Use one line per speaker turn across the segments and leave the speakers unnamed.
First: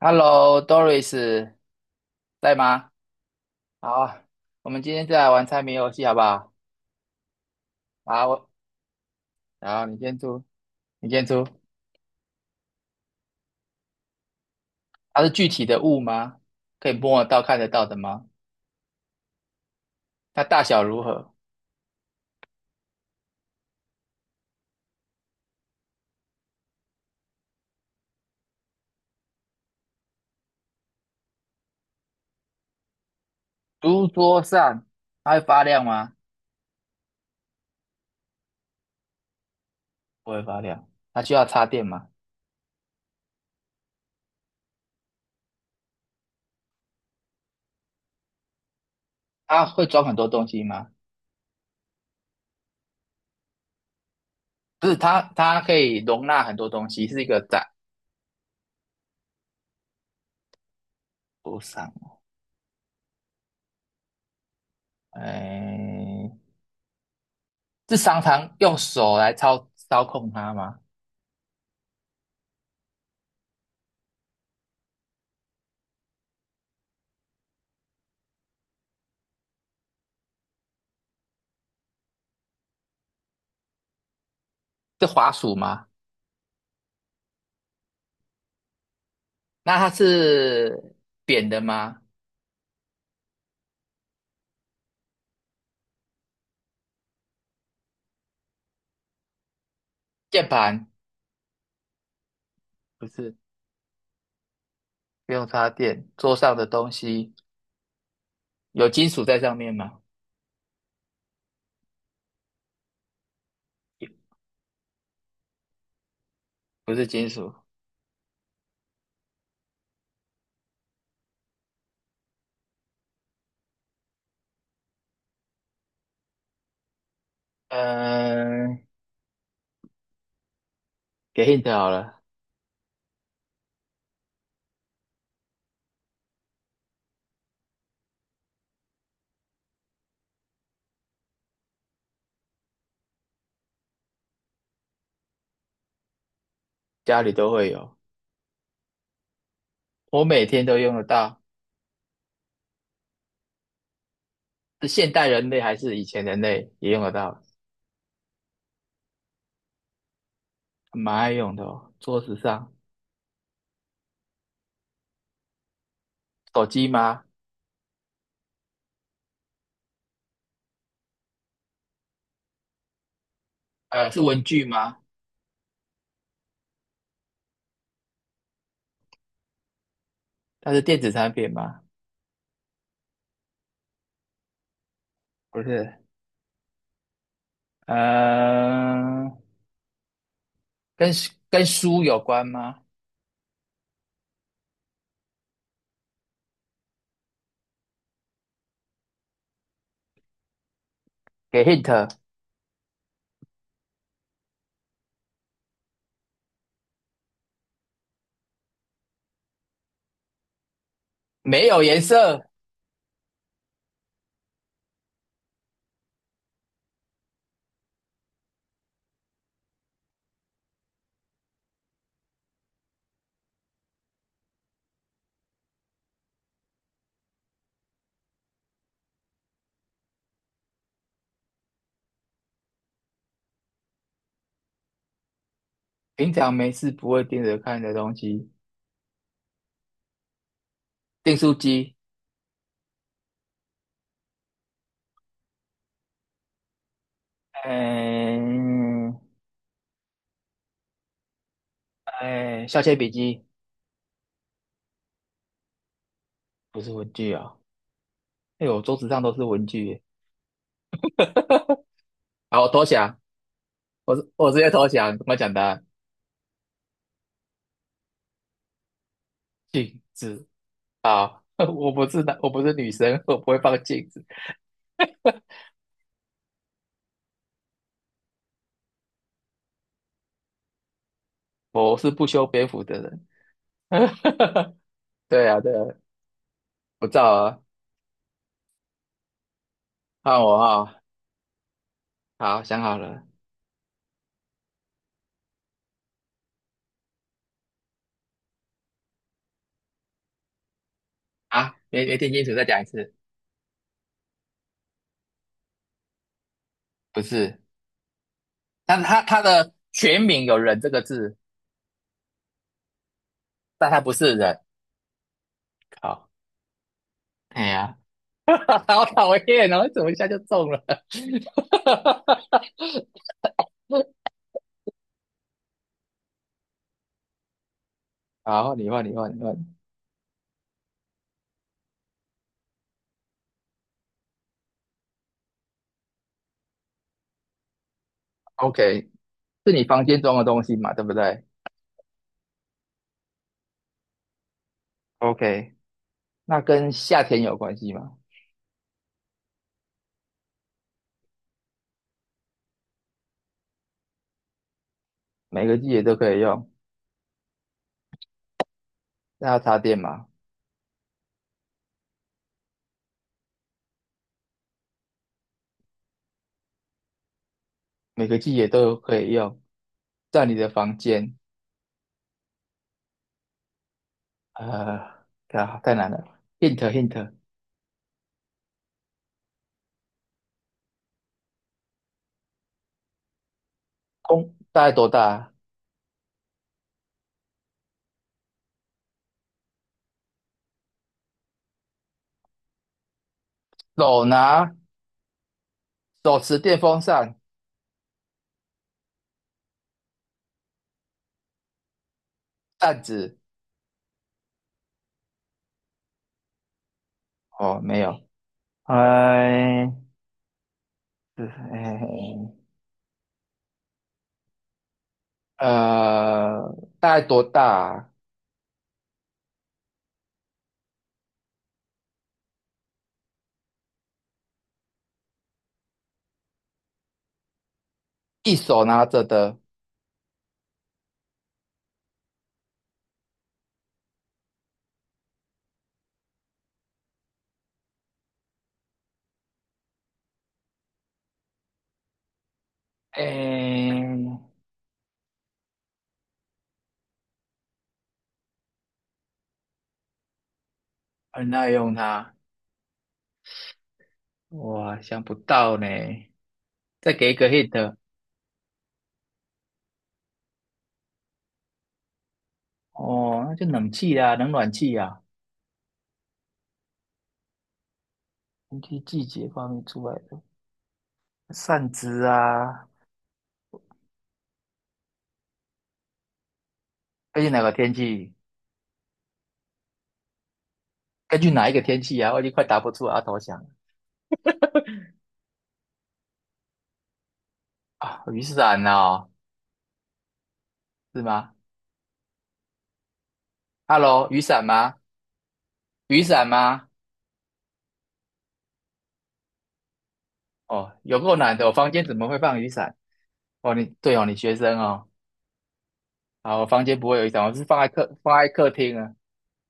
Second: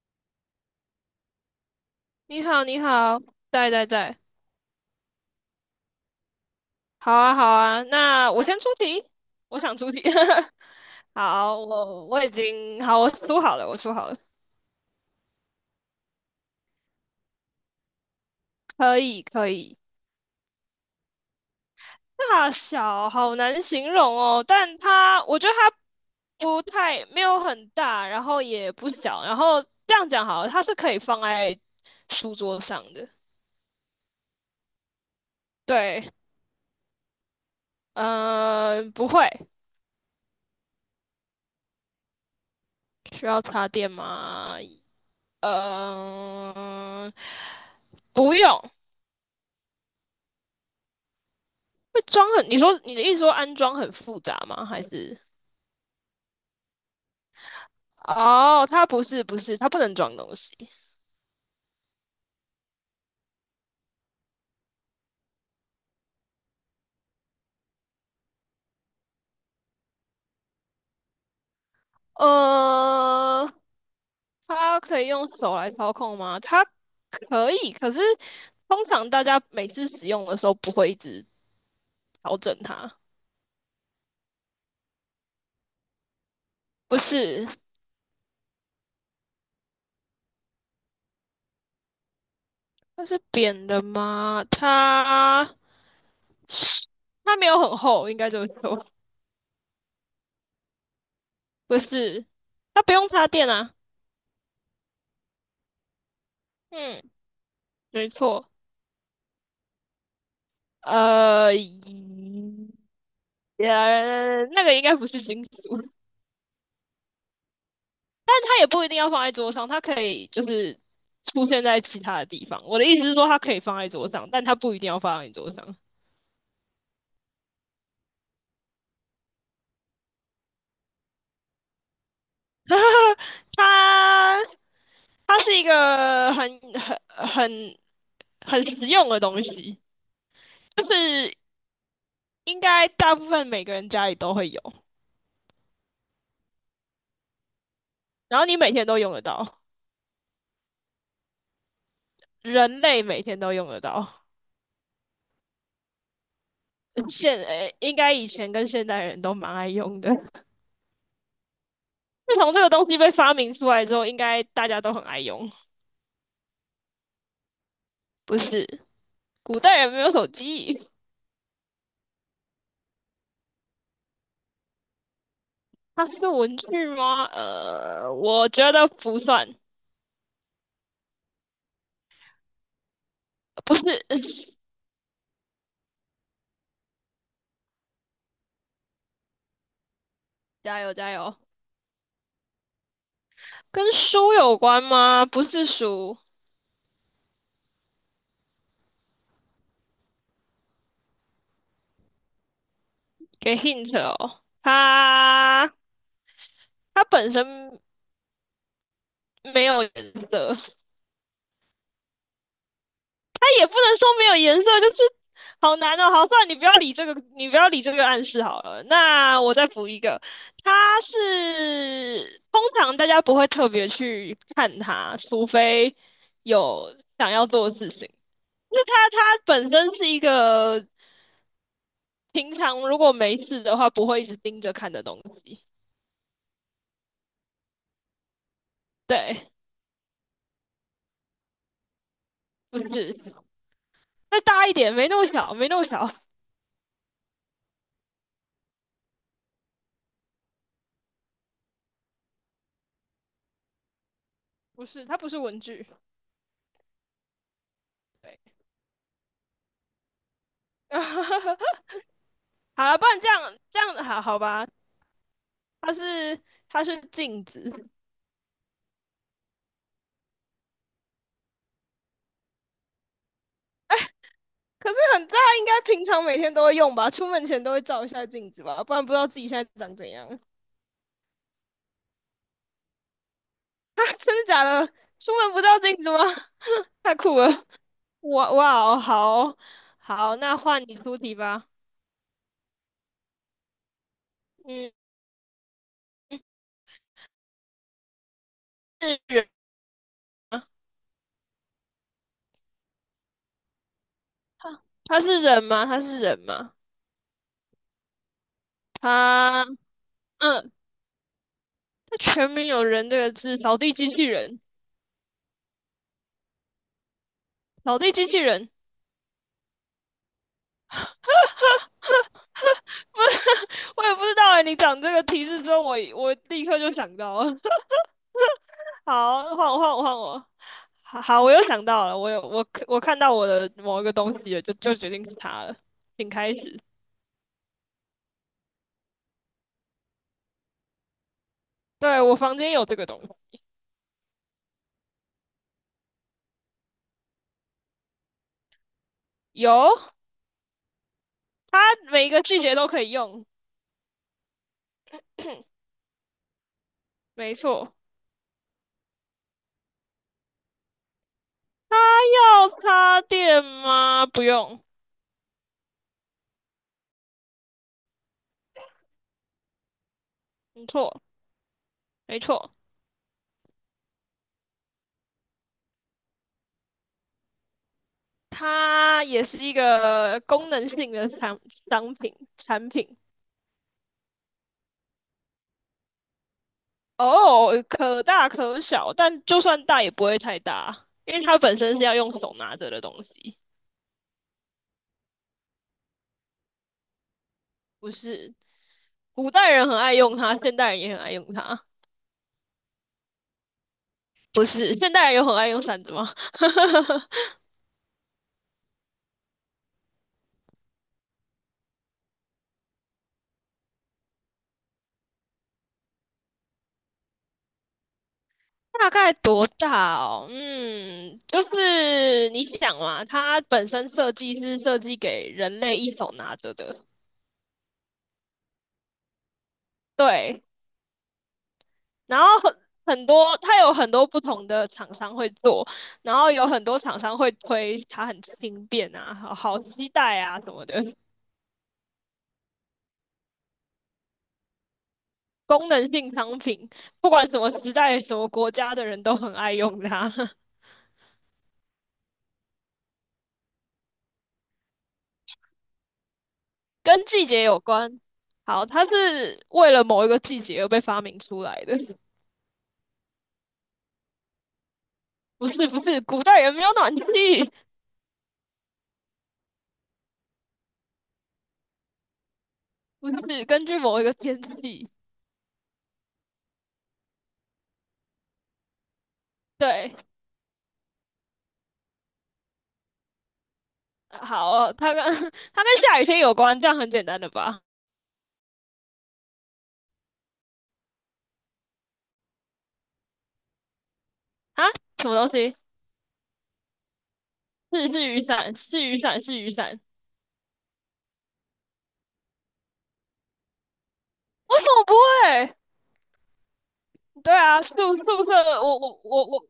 Hello，Doris，
你
在
好，你
吗？
好。对对
好
对。
啊，我们今天再来玩猜谜游戏，好不好？
好啊，好啊，
好，
那我
我，
先出题，我想
好，
出
你
题。
先出，你先出。
好，我出好了，我出好了。
它是具体的物吗？可以摸得到、看得到的吗？
可以可以。
它大小如何？
大小好难形容哦，但它我觉得它不太没有很大，然后也不小，然后这样讲好了，它是可以放在书桌上的。
书桌上，它会发亮吗？
对。嗯、不会。
不会发亮。它需要插电吗？
需要插电吗？嗯、不用。
它会装很多东西吗？
会装很，你说你的意思说安装很复杂吗？还
不是，
是？
它可以容纳很多东西，是一个展
哦，它不是，它不能装东西。
桌上。哎，是常常用手来操控它吗？
呃，它可以用手来操控吗？它可以，可是通常大家每次使用的时候不会一直调整它。
是滑鼠吗？
不是。
那它是扁的吗？
它是扁的吗？它没有很厚，应该这么说。
键盘
不是，它不
不
用插
是，
电啊。
不用插电。桌上的东
嗯，
西
没错。
有金属在上面吗？
呃，
也
那个应该不是金属。
不是金属。
但它也不一定要放在桌上，它可以就是出现在其他的地方。我的意思是说，它可以放在桌上，但它不一定要放在你桌上。
嗯，给 hint 好了，
它它是一个很很实用的东西，就是应该大部分每个人家里都会有，
家里都会有，
然后你每天都用得到，
我每天都用得到。
人类每天都用得到。
是现代人类还是以前人类也用得到？
应该以前跟现代人都蛮爱用的。
蛮爱用的哦。桌
自
子
从这个
上，
东西被发明出来之后，应该大家都很爱用。
手机吗？
不是，古代人没有手机。
呃，是文具吗？
它是文具吗？呃，我觉得不算。
它是电子产品吗？
不是。
不是。呃，
加油
跟
加油！
跟书有关吗？
跟书有关吗？不是书。
给 hint，
给 hint 哦。它它本身没有颜色。
没有颜色。
也不能说没有颜色，就是好难哦。好，算了，你不要理这个，你不要理这个暗示好了。那我再补一个，它是通常大家不会特别去看它，除非有想要做的事情。就是它，它本身是一个平常如果没事的话不会一直盯着看的东西。
平常没事不会盯着看的东西，
对。
订书机，
不是，再大一点，没那么小，没那么小。
嗯，哎，削铅笔机
不是，它不是文具。
不是文具啊、
对。
哎呦，我桌子上都是文具耶。好，我投
好了，不
降，
然这样
我
好
是
好
我直
吧。
接投降，怎么讲的？案，
它是它是镜子。
镜子啊，我不是男，我不是女生，我不会放镜子，
可是很大，应该平常每天都会用吧？出门前都会照一下镜子吧，不然不知道自己现在长怎样。
我是不修边幅的人。
啊，真的假 的？出
对
门
啊，
不
对
照
啊，
镜子吗？
不
太
照
酷
啊，
了！哇哇哦，好哦。
看
好，
我
那换
啊、
你出题吧。
好，想好了
嗯，是人吗？
啊，没没听清楚，再讲一次，
他是人吗？
不是，但是它
他。
的全名有
嗯，
人这个字，
他全名有人这个字，扫
但
地
它
机
不
器
是
人。
人。好，哎呀，
扫地机器人。
好讨厌哦！怎么一下就中了？
我也不知道哎，你讲这个提示之后，我立刻就想到了。
好，你问，你问，你
好，换
问。
我，换我，换我。好，好我又想到了，我看到我的某一个东西了，就决定是它了。请开始。
OK，是你房间装的东西嘛？对不对
对，我房间有这个东西。
？OK，那跟夏天有关系吗？
有。它每一个季节都可以用，
每个季节都可以用。
没错。
那要插电嘛？
它要插电吗？不用。
每个季节都可以用。在你的
没
房
错，
间，
没错。
呃，啊，太难了。Hint hint，
它也是一个功能性的产品。
空大概多大啊
哦，可大可小，但就算大也不会太大，因为它本身是要用手拿着的东西。
手拿手持电风扇、
不是，古代人很爱用它，现代人也很爱用它。
扇子。
不是，现代人有很爱用伞子吗？
哦，没有。哎。是，哎，呃，大概多大啊
大概多大哦？嗯，就是你想嘛，它本身设计是设计给人类一手拿着的。
一手拿着的，
对。然后很多，它有很多不同的厂商会做，然后有很多厂商会推它很轻便啊，好好携带啊什么的，
哎，
功能性商品，不管什么时代、什么国家的人都很爱用它。
很耐用它。哇，想不到呢。再
跟
给一
季
个
节有
hit，
关。好，它是为了某一个季节而被发明出来的。
哦，那就冷气啊，冷暖气啊，
不是，古代人没有暖气。
根据季节方面出来的扇子啊，
不是根据某一个天气。
根据哪个天气？
对。
根据哪一个天气啊？我已经快答不出阿头想了
好，它跟 它跟下雨天有关，这样很简单的吧？
啊，雨伞哦，是吗？Hello，雨伞
啊，
吗？
什么东西？
雨伞吗？
是雨伞，是雨伞，是雨伞。
哦，有够难的，我房间怎么会放雨伞？哦，你对哦，你学
为
生
什么
哦，
不会？
好，我房间不会有一张，我
对
是放
啊。
在
宿
客放
宿
在
舍，
客厅啊。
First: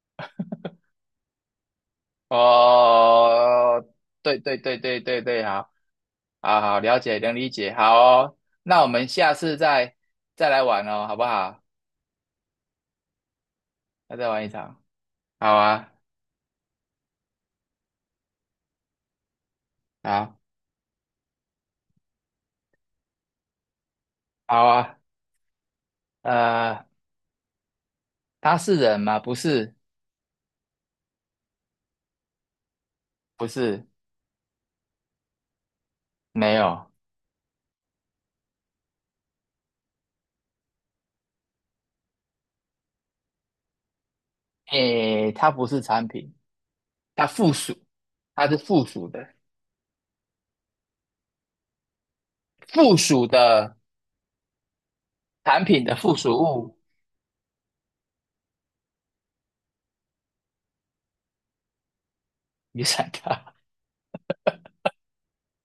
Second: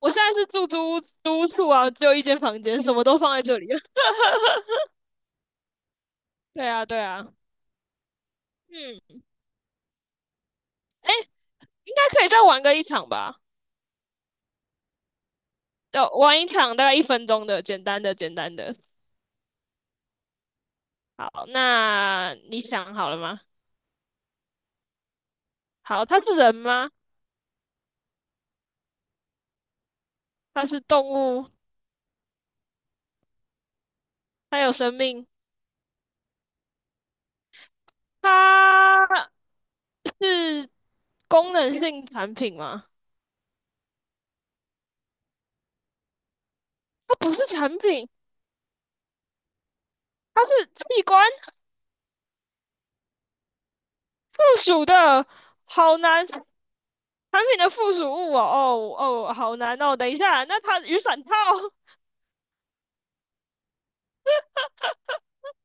我现在是住租屋处啊，只有一间房间，什么都放在这里。
哦，对对对 对对对，好，好
对
好
啊，
了
对
解能
啊。
理解，好哦，那我们
嗯。
下次再来玩哦，
哎，
好不好？
应该可以再玩个一场吧，
那再玩一场，好啊，
就玩一场大概1分钟的，简单的，简单的。
好，
好，那你想好了吗？
好啊，
好，它是人
呃，
吗？
它是人吗？不是，
它是动物？
不是，
它有生命？
没有，
它是功能性产品吗？
诶，它不是产品，
它
它
不是
附属，
产品，
它是附属的，
它是器官
附属的
附属的，
产品的
好
附
难。
属物，
产品的附属物哦，哦哦，好难哦。等一下，那它雨伞套。因
你想它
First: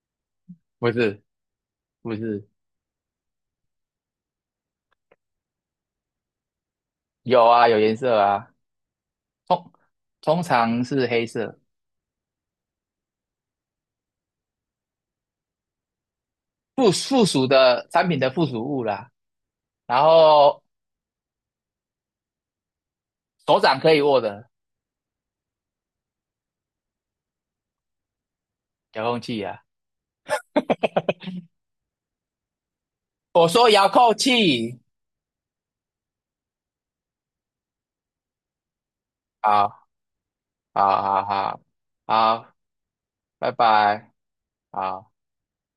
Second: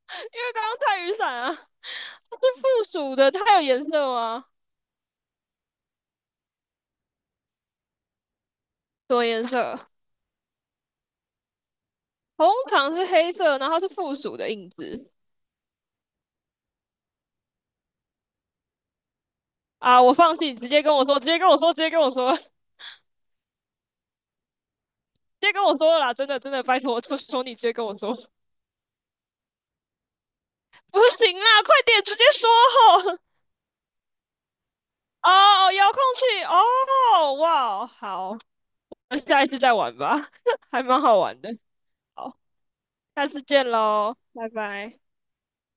为刚刚
不
在雨
是？
伞啊，
不
它是
是，
附属的，它有颜色吗？
有啊，有颜色啊，
什么颜
通
色？
通常是黑色，
红糖是黑色，然后是附属的印子。
附属的产品的附属物啦。
啊！
然
我放弃，
后
直接跟我说，直接跟我说，直接跟我说，直
手掌可以握的
接跟我说了啦！真的真的，拜托，求求你直接跟我说。
遥控器啊，
不行啦，快点直接说吼！
我说遥控器，
哦，遥控器哦，哇哦。好，那下一次再
好，
玩吧。还蛮
好，
好
好，
玩的。
好，
好，
好，
下次
拜
见
拜，
喽，拜拜。
好。